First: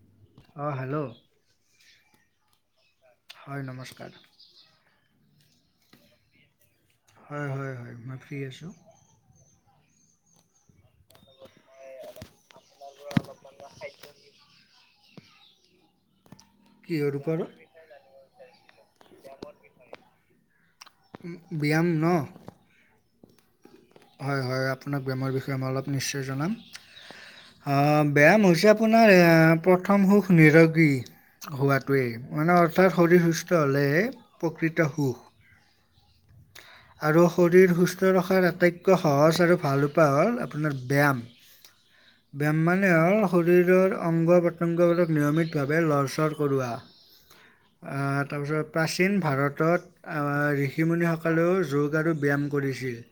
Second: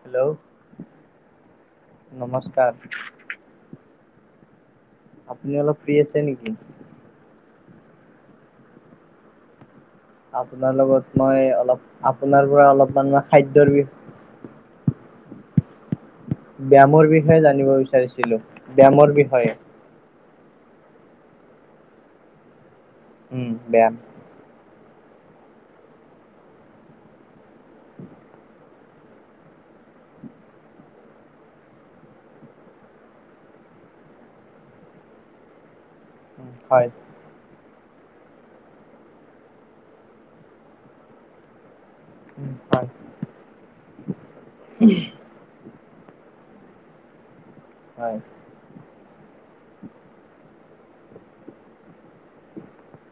Hello অঁ hello নমস্কাৰ। হয় নমস্কাৰ। আপুনি অলপ ফ্ৰী আছে নেকি? হয় হয় হয়, মই ফ্ৰী আছোঁ। আপোনাৰ লগত মই অলপ আপোনাৰ পৰা অলপমান খাদ্যৰ বিষ- কি ব্যায়ামৰ ৰূপৰ বিষয়ে জানিব বিচাৰিছিলো ব্যায়ামৰ বিষয়ে। ব্যায়াম ন? উম ব্যায়াম। হয় হয় আপোনাক ব্যায়ামৰ বিষয়ে মই অলপ নিশ্চয় জনাম। আ ব্যায়াম হৈছে আপোনাৰ প্ৰথম সুখ নিৰোগী। হোৱাটোৱেই, মানে অৰ্থাৎ শৰীৰ সুস্থ হ'লে হে প্ৰকৃত সুখ। হয়। আৰু শৰীৰ সুস্থ ৰখাৰ আটাইতকৈ সহজ আৰু ভাল উপায় হ'ল আপোনাৰ ব্যায়াম। [unintelligible] ব্যায়াম হয় মানে হল শৰীৰৰ অংগ পত্যংগবোৰক নিয়মিত - ভাবে লৰচৰ কৰোৱা, অ হয় হয় তাৰ পিছত- প্ৰাচীন ভাৰতত ঋষিমুনিসকলেও যোগ আৰু ব্যায়াম কৰিছিল।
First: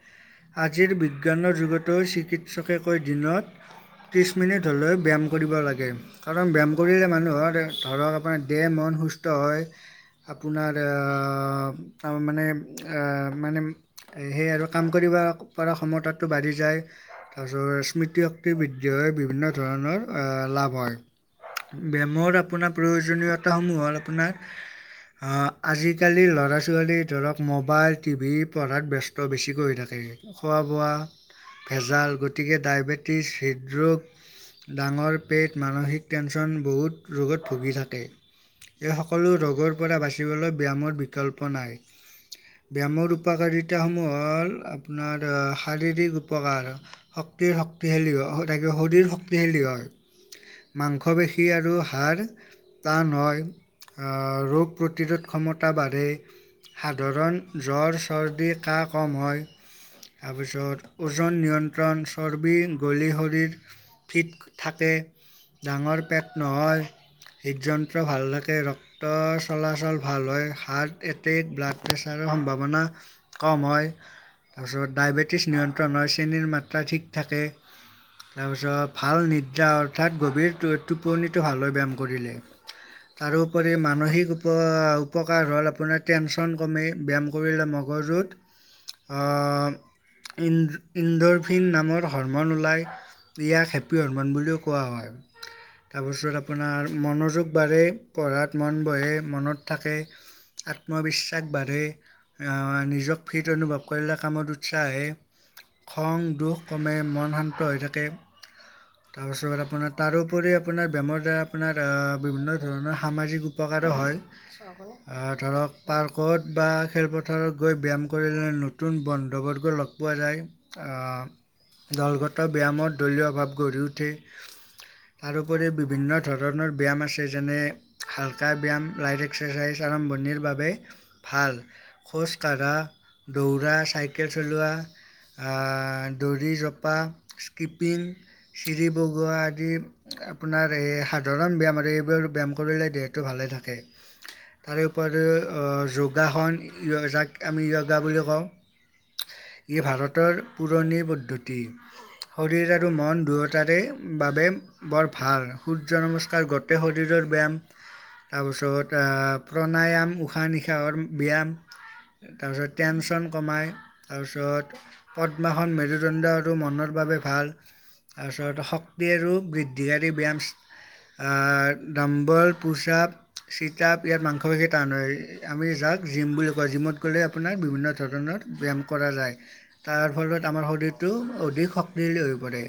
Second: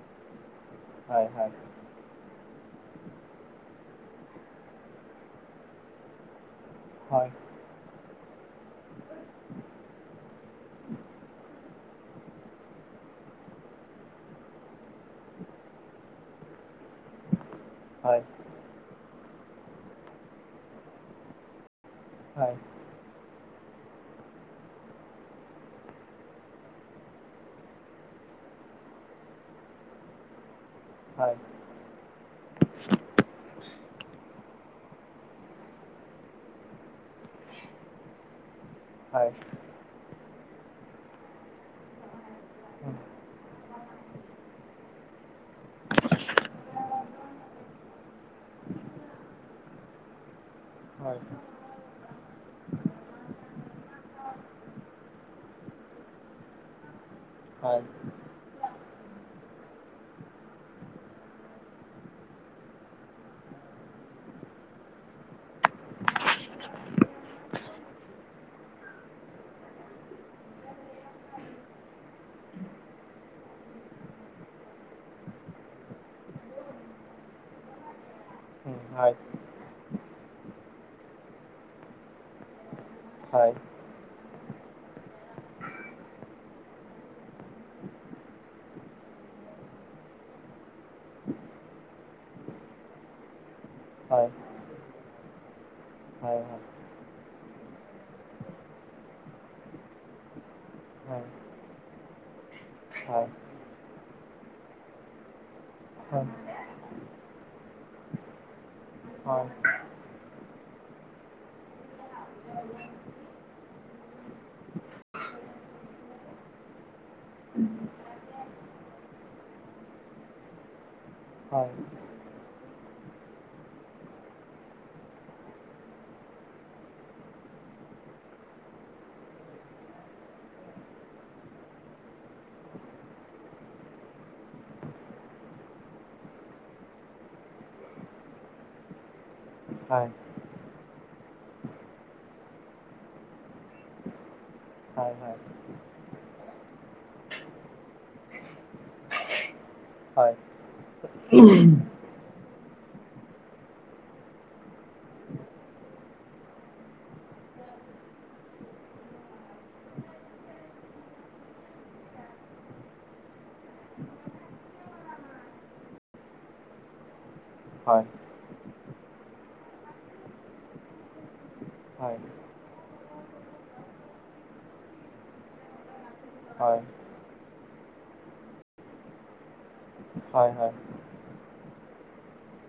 আজিৰ হয় বিজ্ঞানৰ যুগতো চিকিৎসকে কয় দিনত- ত্ৰিছ মিনিট হ'লেও ব্যায়াম কৰিব লাগে। কাৰণ ব্যায়াম কৰিলে হয় মানুহৰ ধৰক আপোনাৰ দেহ মন সুস্থ হয়। আপোনাৰ আ তাৰ মানে আ - মানে সেই আৰু কাম কৰিব পৰা ক্ষমতা টো বাঢ়ি যায়, তাৰ পিছত- হয় হয় হয় হয় হয় স্মৃতিশক্তি বৃদ্ধি হৈ বিভিন্ন ধৰণৰ লাভ হয়। হয় ব্যায়ামৰ আপোনাৰ প্ৰয়োজনীয়তা সমূহত আপোনাৰ- অ আজিকালি ল'ৰা ছোৱালী ধৰক মোবাইল টি ভি, পঢ়াত ব্যস্ত বেছিকৈ হৈ থাকে, খোৱা বোৱা হয়। ভেজাল গতিকে ডায়েবেটিছ হৃদৰোগ- ডাঙৰ পেট মানসিক টেনশ্যন বহুত ৰোগত ভুগি থাকে। এই সকলো ৰোগৰ পৰা বাচিবলৈ ব্যায়ামৰ বিকল্প নাই। ব্যায়ামৰ উপকাৰিতাসমূহ হ'ল আপোনাৰ শাৰীৰিক উপকাৰ। শক্তিৰ শক্তিশালী হৈ থাকিব শৰীৰ শক্তিশালী হয়। মাংস হয় হয় পেশী আৰু হাড়- টান হয় ৰোগ প্ৰতিৰোধ ক্ষমতা বাঢ়ে, সাধাৰণ - জ্বৰ চৰ্দি কাহ কম হয়। তাৰপিছত ওজন নিয়ন্ত্ৰণ, চৰ্বি গলি শৰীৰৰ। ফিট থাকে, ডাঙৰ পেট নহয়। হৃদযন্ত্ৰ ভাল থাকে, ৰ- ক্ত চলাচল ভাল হয়, হাৰ্ট এটেক, ব্লাড প্ৰেছাৰ- সম্ভাৱনা কম হয়। তাৰপিছত ডায়েবেটিছ নিয়ন্ত্ৰণ হয়, চেনীৰ মাত্ৰা ঠিক থাকে। তাৰপিছত ভাল নিদ্ৰা অৰ্থাৎ গভীৰ টোপনিটো ভাল হৈ ব্যায়াম কৰিলে। তাৰোপৰি মানসিক উপ উপকাৰ হ'ল আপোনাৰ টেনচন কমে। ব্যায়াম কৰিলে মগজুত আ- এণ্ডৰফিন নামৰ হৰমন ওলাই দিয়া ক্ষেত্ৰ- প্ৰিয় হৰমন বুলিও কোৱা হয়। তাৰপাছত আপোনাৰ মনোযোগ বাঢ়ে, পঢ়াত মন বহে, মনত থাকে, - আত্মবিশ্বাস বাঢ়ে, - নিজক ফিট অনুভৱ কৰিলে কামত উৎসাহ আহে, খং, দুখ- কমে, মন শান্ত হৈ থাকে তাৰপিছত আপোনাৰ- তাৰোপৰি আপোনাৰ ব্যায়ামৰ দ্বাৰা আপোনাৰ আ বিভিন্ন ধৰণৰ সামাজিক উপকাৰো হয়। ধৰক পাৰ্কত বা- খেলপথাৰত গৈ ব্যায়াম কৰিলে নতুন বন্ধুবৰ্গ লগ পোৱা যায়, আ- হয়। দলগত ব্যায়ামত দলীয় ভাৱ গঢ়ি উঠে। তাৰোপৰি বিভিন্ন ধৰণৰ ব্যায়াম আছে। যেনে- হালকা ব্যায়াম, লাইট এক্সাৰচাইজ আৰম্ভণিৰ বাবে ভাল। খোজ কঢ়া, দৌৰা, চাইকেল চলোৱা- আ দোৰি জপা, স্কিপিং, চিৰি বগোৱা- আদি আপোনাৰ এই সাধাৰণ ব্যায়াম আৰু এইবোৰ ব্যায়াম কৰিলে দেহটো ভালে থাকে। তাৰে উপৰিও যোগাসন, - য়জাক আমি য়গা বুলিও কওঁ। ই ভাৰতৰ পুৰণি পদ্ধতি। শৰীৰ আৰু মন দুয়োতাৰে বাবে- বৰ ভাল সূৰ্য নমস্কাৰ গোটেই শৰীৰৰ ব্যায়াম, - তাৰপিছত প্ৰাণায়াম উশাহ নিশাহৰ ব্যায়াম, - তাৰপিছত টেনচন কমাই, তাৰপিছত- পদ্মাসন মেৰুদণ্ডটো আৰু মনৰ বাবে ভাল, - হয়। তাৰপছত শক্তি আৰু বৃদ্ধিকাৰী ব্যায়াম আ ডম্বৰ, - পুচাপ, চিতাপ ইয়াত মাংস পেশী টান হয়, আমি যাক জিম বুলি কওঁ। জিমত গ'লে- আপোনাক বিভিন্ন ধৰণৰ ব্যায়াম কৰা যায়। তাৰ ফলত আমাৰ শৰীৰত- টো অধিক শক্তিশালী হৈ পৰে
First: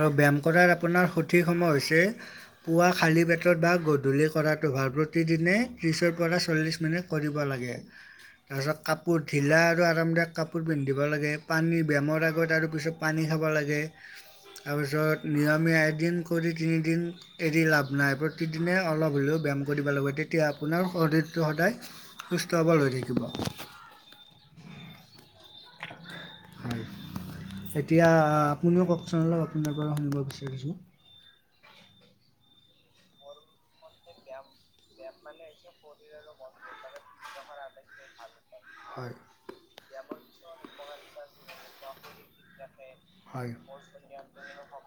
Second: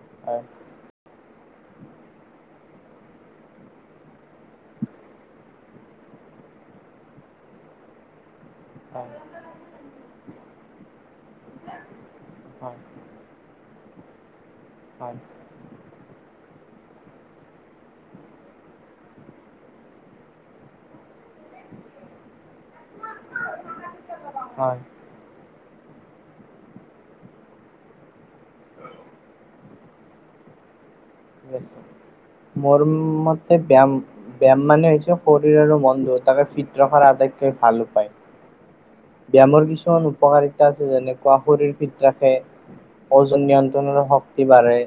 আৰু ব্যায়াম কৰাৰ আপোনাৰ- সঠিক সময় হৈছে- পুৱা খালী পেটত বা গধূলি কৰাটো ভাল। প্ৰতিদিনেই ত্ৰিছৰ পৰা চল্লিছ মিনিট কৰিব লাগে। তাৰপিছত কাপোৰ হয় ঢিলা আৰু আৰামদায়ক কাপোৰ পিন্ধিব লাগে। পানী, ব্যায়ামৰ আগত- হয় তাৰপিছত পানী খাব লাগে, হয় তাৰপিছত নিয়মিত এদিন কৰি তিনিদিন- এৰি লাভ নাই। প্ৰতিদিনে অলপ হ'লেও ব্যায়াম কৰিব লাগে, তেতিয়া আপোনাৰ শৰীৰটো সদায়- সুস্থ সবল হৈ থাকিব। হয়। [unintelligible] এতিয়া আপুনিও কওকচোন অলপ আপোনাৰ পৰা শুনিব বিচাৰিছো। [unintelligible] মোৰ মতে ব্যায়াম। ব্যায়াম মানে হৈছে শৰীৰ আৰু মন দুয়োটাকে ফিট ৰখাৰ আটাইতকৈ ভাল পায়। হয়, ব্যায়ামৰ কিছুমান উপকাৰিতা আছে যেনেকুৱা শৰীৰ ফিট ৰাখে। ওজন হয়। [inaudible] নিয়ন্ত্ৰণৰ শক্তি বাঢ়ে,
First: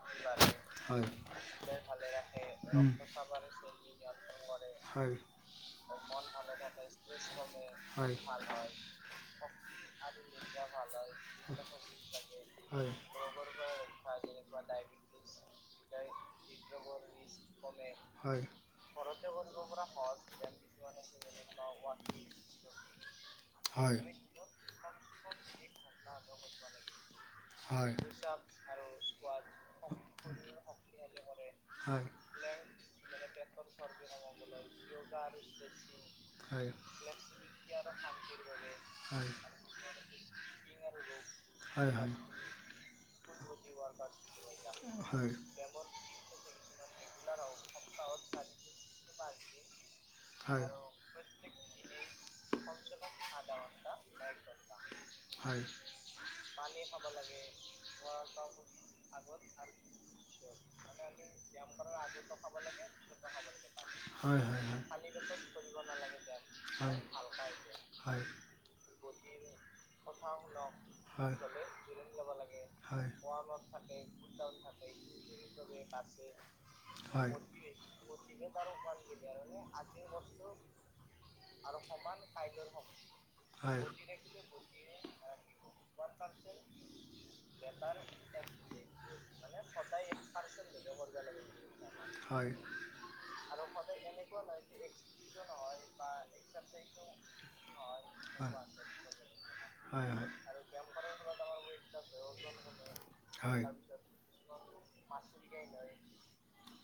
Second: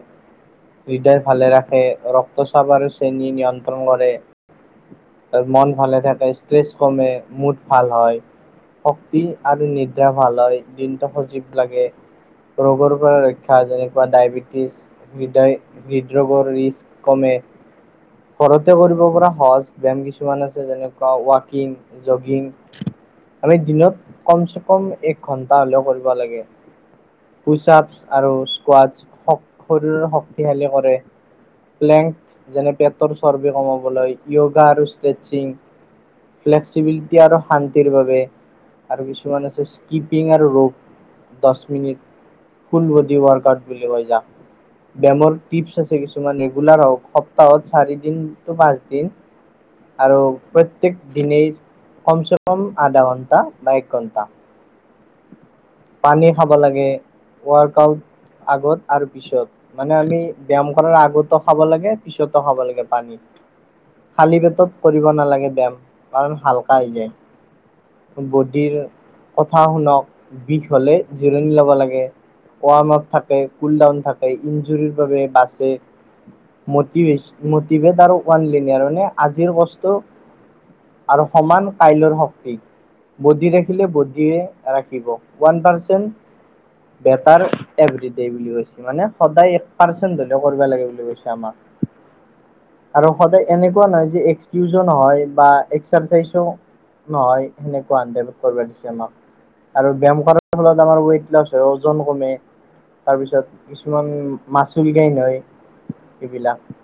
হৃদয় ভালে ৰাখে ৰক্তচাপ আৰু শ্ৰেণী নিয়ন্ত্ৰণ কৰে। হয়। ত মন ভালে থাকে ষ্ট্ৰেছ কমে মুড ভাল হয়। শক্তি আৰু নিদ্ৰা ভাল হয় দিনটো সজীৱ লাগে। হয়, ৰোগৰ পৰা ৰক্ষা যেনেকুৱা ডায়বেটিছ হৃদয়। হৃদৰোগৰ ৰি্কস কমে হয়। ঘৰতে কৰিব পৰা সহজ। বায়াম কিছুমান আছে যেনেকুৱা ৱাকিং জগিং। মানে দিনত হয়। কম চে কম এক ঘন্টা হলেও কৰিব লাগে। পুচাপ হয়। হয়, আৰু স্কোৱাছ শৰীৰৰ শক্তিশালী। হয়, হয়। লেং যেনে পেটৰ চৰ্বি কমাবলৈ য়োগা আৰু ষ্ট্ৰেচিং। ফ্লেক্সিবিলিটি আৰু শান্তিৰ বাবে। আৰু কিছুমান আছে স্কিপিং আৰু ৰোপ দছ হয়, হয়, হয়, মিনিট। হয়। ফুল বড ৱৰ্কউট বুলি কয় যাক ব্যায়ামৰ। টপ আছে কিছুমান ৰেগুলাৰ হওক সপ্তাহত চাৰি দিন টো পাঁচ দিন। আৰু হয়, হয়, হয়, প্ৰত্যেক দিনেই কম চে কম আধা ঘন্টা বা এক ঘণ্টা। হয়। পানী খাব লাগে ৱৰ্ক আউট আগত আৰু পিছত। মানে আমি ব্যায়াম কৰাৰ আগতো খাব লাগে পিছতো খাব লাগে পানী। খালী পেটত হয়, কৰিবব নালাগে ব ব্যায়াম কাৰণ হালকা হৈ হয়। যায়। হয়, বডিৰ কথা শুনক বিষ হলে হয়। জিৰণি লব লাগে। ৱাৰ্ম আপ থাকে কুল ডাউন থাকে ইঞ্জুৰ বাবে বাছে। মতিভেছ মতিভেট আৰু ৱানলিনিয়াৰ মানে আজিৰ কষ্ট। হয়। হয়। আৰু সমান কাইলৰ শক্তি বডি হয়। ৰাখিলে বডিয়ে। ৰাখিব ওৱান পাৰ্চেণ্ট। বেটাৰ অভ্ৰিডে বুলি কৈছে মানে সদায় এক পাৰ্চেন্ট হলেও কৰিব লাগে বুলি কৈছে আমাক। [inaudible] হয় আৰু সদায় এনেকুৱা নহয় যে এক্সকিজ নহয় বা এক্সাৰচাইজো। নহয় সেনেকুৱা আনডেভ হয়। কৰিব দিছে আমাক। আৰু হয়, হয়, ব্যায়াম কৰাৰ ফলত আমাৰ ৱট লছ হয় হেওজন কমে। তাৰপিছত হয়। কিছুমান মাচুল গাইন হয় এইবিলাক।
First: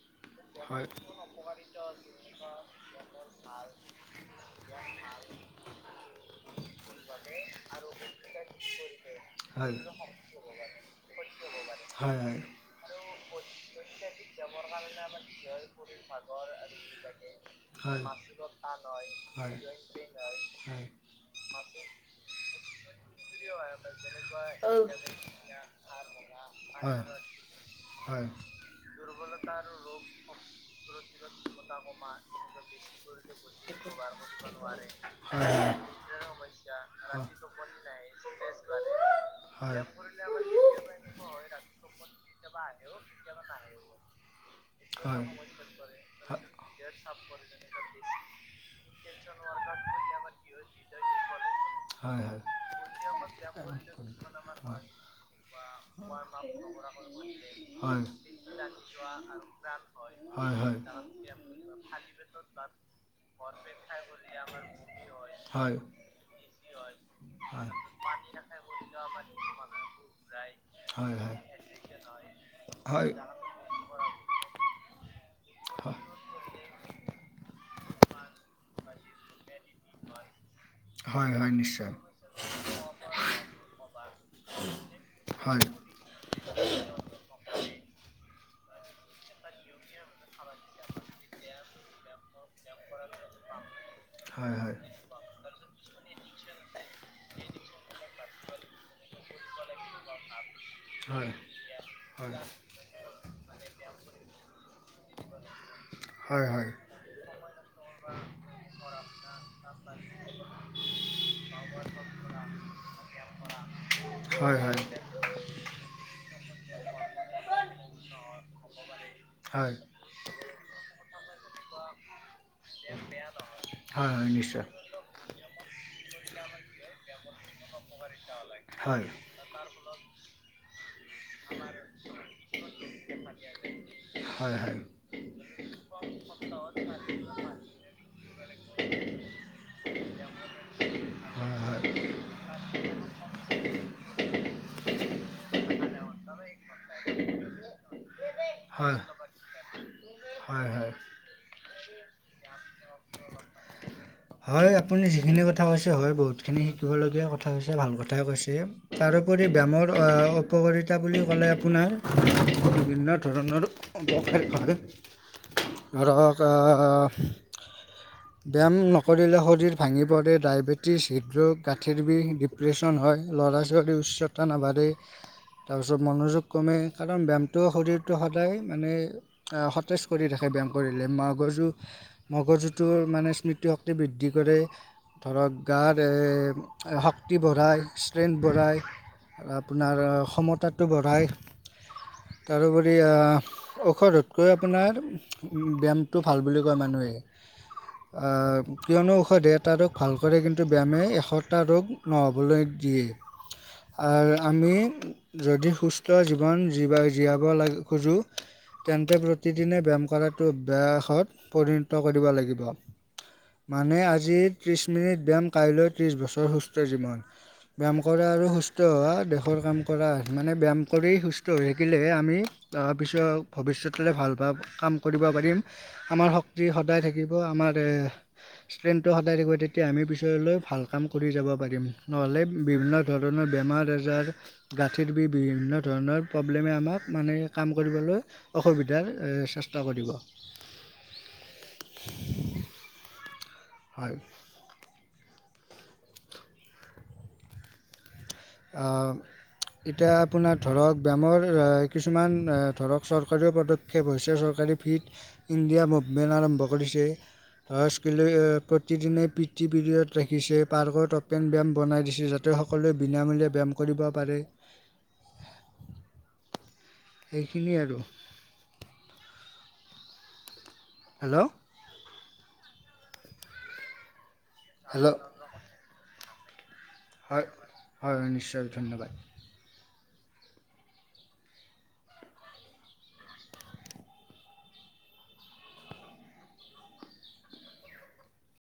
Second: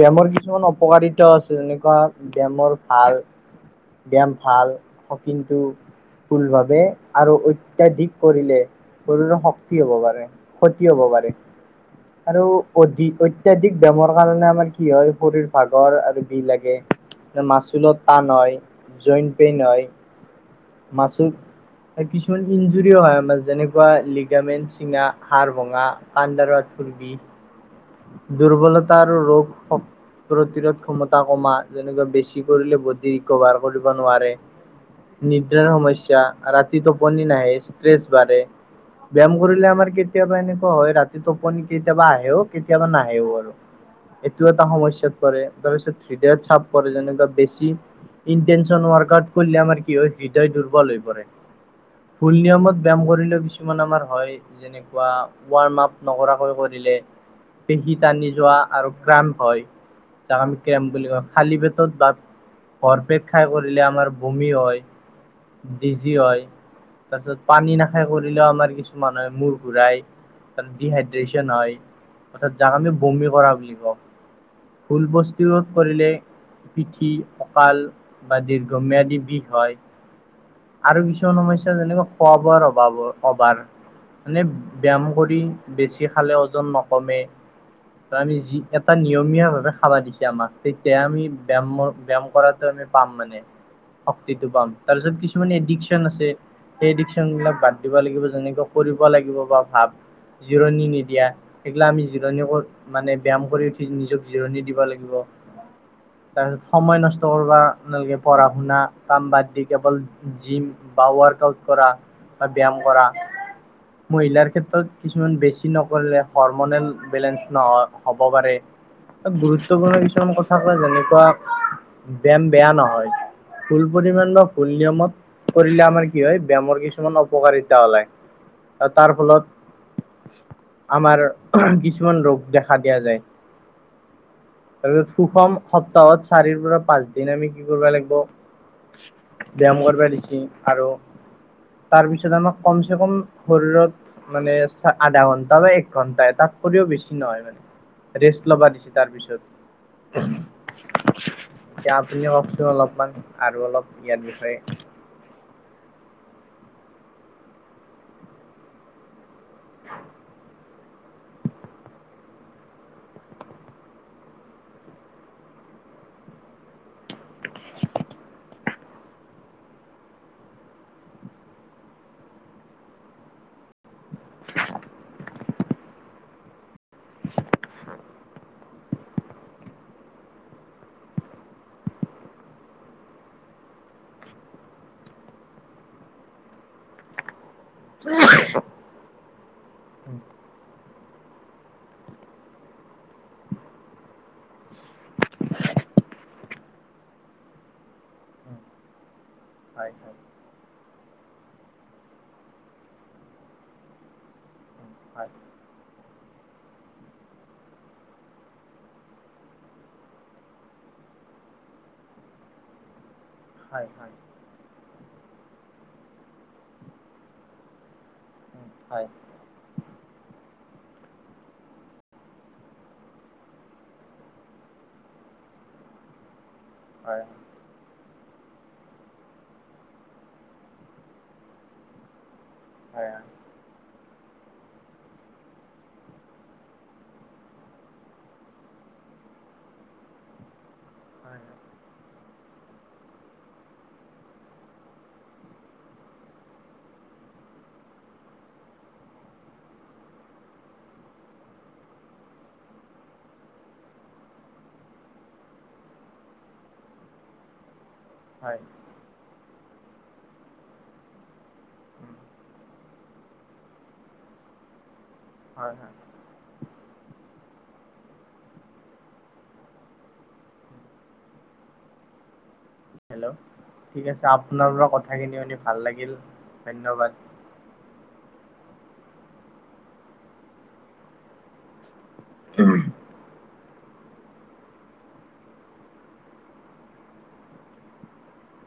ব‌োয়ামৰ কিছুমান হয়। অপকাৰিতা আছে যেনেকুৱা বোয়ামৰ ভাল। ব্যায়াম ভাল হ কিন্তু ভুল ভাবে। আৰু অত্য়াধিক কৰিলে শৰীৰৰ হয়, হয়, হয়। শক্তি হব পাৰে ক্ষতি হব পাৰে। হয়, আৰু অধিক অত্য়াধিক দামৰ কাৰণে আমাৰ কি হয় শৰীৰ ভাগৰ আৰু বি লাগে। মাচুলত টান হয়। [unintelligible] মাচো কিছুমান ইঞ্জুৰৰি হয় আমাৰ যেনেকুৱা লিগামেণ্ট চিঙা হাৰ বঙা পাণ্ডাৰা হয়। হয়, থুৰবিী। হয়। দুৰ্বলতা আৰু ৰোগ [inaudible] প্ৰতিৰোধ ক্ষমতা কমা যেনেকুৱা বেছি কৰিলে বডি ৰিকভাৰ কৰিব নোৱাৰে। নোৱাৰে। নিদ্ৰায় সমস্যা ৰাতি টোপনি নাহে ষ্ট্ৰেছ বাঢ়ে। ব্যায়াম কৰিলে হয়। আমাৰ কেতিয়াবা এনেকুৱা হয় ৰাতি টোপনি কেতিয়াবা আহেও কেতিয়াবা নাহেও আৰু এইটো এটা সমস্যাত পৰে, থ্ৰীডদেইড চাপ পৰে, যেনেকুৱা বেছি ইনটেনচন ৱৰ্কউট কৰিলে আমাৰ কি হয় হৃদয় দুৰ্বল হৈ পৰে। হয় ফুল হয়। নিয়মত ব্যায়াম কৰিলেও কিছুমান আমাৰ হয়। যেনেকুৱা ৱাৰ্ম আপ নকৰাকৈ কৰিলে। পেশী হয়। টানি যোৱা আৰু ক্ৰাম্প হয়, তাক আমি হয় হয়। ক্ৰম্প বুলি কওঁ খালি পেটত বা ভৰ পেট খাই কৰিলে আমাৰ বমি হয়, হয় ডিজি হয়। তাৰ পিছত হয়। পানী নাখায় কৰিলেও আমাৰ কিছুমানৰ মূৰ ঘূৰাই। তাত ডিহাইড্ৰে্যন হয়, অৰ্থাৎ যাক আমি হয় বমি কৰা বুলি কওঁ। ফুল বস্তুৰুত হয় কৰিলে পিঠি কঁকাল বা দীৰ্ঘম্যয়াদী বিষ হয়। আৰু হয় কিছুমান হয় সমস্যা নিশ্চয় যেনেকৈ খোৱা বোৱা ৰ অভাব অভাৰৰ। মানে ব্যায়াম কৰি হয় বেছি খালে ওজন নক কমে, আমি যি এটা নিয়মীয়া ভাৱে খাবা দিছে। তেতিয়া আমাক তেতিয়া আমি ব্যায়াম ব্যায়াময় কৰাটো আমি পাম মানে। শক্তিটো হয় পাম, হয় তাৰপিছত কিছুমানে এডিকচন আছে। সেই এডিকশ্যন বিলাক বাদ দিব লাগিব, যেনেকে কৰিব লাগিব বা ভাব জিৰণি নিদিয়া, হয় সেইগিলা আমি জিৰণি ক'ত মানে ব্যায়াম কৰি উঠি নিজক জিৰণি দিব লাগিব, হয় হয় হয় তাৰপিছত সময় নষ্ট তোৰ পঢ়া শুনা কাম বাদ দি কেৱল জিম বা ৱক আউট কৰা। বা ব্যায়াম কৰা, মহিলাৰ হয় হয় হয় ক্ষেত্ৰত কিছুমান বেছি নকৰিলে। পাৰমেন্তত বেলেঞ্চ ন হব পাৰে হয় গুৰুত্বপূৰ্ণ কিছুমান কথ থাকে যেনেকুৱা ব্যায়াম বেয়া নহয়, ফুল হয় পৰিমাণ বা নিশ্চয় ফুল নিয়মত। কৰিলে আমাৰ কি হয় ব্যায়ামৰ কিছুমান অপকাৰিতা ওলায়, আৰু হয় তাৰ ফলত আমাৰ কিছুমান ৰোগ দেখা দিয়া যায়। হয় হয়। আৰু সুষম সপ্তাহত চাৰিৰ পৰা পাঁচ দিন আমি কি কৰিব লাগব ব্যায়াম কৰিব দিছি আৰু। হয় তাৰপিছত আমাক কমচেকম শৰীৰত মানে আধা ঘন্টা বা ঘন্টাই তাতকৈ বেছি নহয় মানে, ৰেষ্ট ল'বা হয় দিছে হয় তাৰপিছত। হয় হয় এতিয়া আপুনি কওকচোন অলপমান আৰু অলপ। ইয়াৰ বিষয়ে। হয় আপুনি যিখিনি কথা কৈছে হয় বহুতখিনি শিকিবলগীয়া কথা কৈছে ভাল কথাই কৈছে। তাৰোপৰি ব্যায়ামৰ অঁ উপকাৰিতা বুলি ক'লে আপোনাৰ বিভিন্ন ধৰণৰ অবকেশ হয়। ধৰক অ [inaudible] ব্যায়াম ন শৰীৰে শৰীৰ ভাঙি পৰে, ডায়েবেটিছ, হৃদৰোগ, গাঁঠিৰ বিষ, ডিপ্ৰেশ্যন হয়, ল'ৰা-ছোৱালী উচ্চ তা নাবাঢ়ে, তাৰপিছত মনোযোগ কমে কাৰণ ব্যায়ামটো শৰীৰটো সদায় মানে এ সতেজ কৰি ৰাখে ব্যায়াম কৰিলে, মগৰজু মগৰজুটোৰ মানে স্মৃতি শ ক্তি বৃদ্ধি কৰে, ধৰক গাত এ এ শক শক্তি বঢ়ায়, ষ্ট্ৰেংথ বঢ়ায়, আপোনাৰ সমতাটো বঢ়ায় তাৰোপৰি আহ ঔষধতকৈ আপোনাৰ ব্যায়ামটো ভাল বুলি কয় মানুহে আ কিয়নো ঔষধে এটা ৰোগ হয় হয় ভাল কৰে কিন ব্যায়ামে এশটা ৰোগ নহ'বলৈ দিয়ে। আৰু আমি হয় যদি সুস্থ জীৱন জীবা জীয়াব লাগে খোজোঁ তেন্তে প্ৰতিদিনে ব্যায়াম কৰাটো অভ্যাসত পৰিণত কৰিব লাগিব। হয় মানে হয়। আজি ত্ৰিশ মিনিট ব্যায়াম, কাইলৈ ত্ৰিশ বছৰ সুস্থ জীৱন। ব্যায়াম কৰে আৰু সু সুস্থ হয় হোৱা দেশ ৰ কাম কৰা। মানে ব্যায়াম কৰি সুস্থ হৈ থাকিলেহে আমি তাৰপিছত ভৱিষ্যতলৈ ভাল ভাব কাম কৰিব পাৰিম। আমাৰ শক্তি সদায় হয় থাকিব আমাৰে ষ্ট্ৰেংনটো সদায় থাকিব তেতিয়া আমি পিছলৈ ভাল কাম কৰি যাব পাৰিম। নহ'লে বিভিন্ন হয় ধৰণৰ বেমাৰ আজাৰ, গাঁঠিৰ বিষ, বিভিন্ন ধৰণৰ প্ৰব্লেমে আমাক মানে কাম কৰিবলৈ অসুবিধাৰ চেষ্টা কৰিব। হয়। হয় অ এতিয়া আপোনাৰ ধৰক, বেমাৰ কিছুমান ধৰক চৰকাৰী পদ প্ৰদক্ষেপ হৈছে চৰকাৰে ফ্ৰীত ইণ্ডিয়া মুভমেণ্ট আৰম্ভ কৰিছে। স্কিলে হয় প্ৰতিদিনে পি টি পিৰিয়দ ৰাখিছে। পাৰ্কত অপেন ব্যায়াম বনাই উম, দিছে যাতে সকলোৱে বিনামূলীয়া ব্যায়াম কৰিব পাৰে। হয় হয়। সেইখিনিয়ে আৰু হেল্ল হেল্ল ঠিক আছে আপোনাৰ পৰা হেল্ল' কথাখিনি শুনি ভাল লাগিল ধন্যবাদ। হয় হয় হয় নিশ্চয় ধন্যবাদ। উম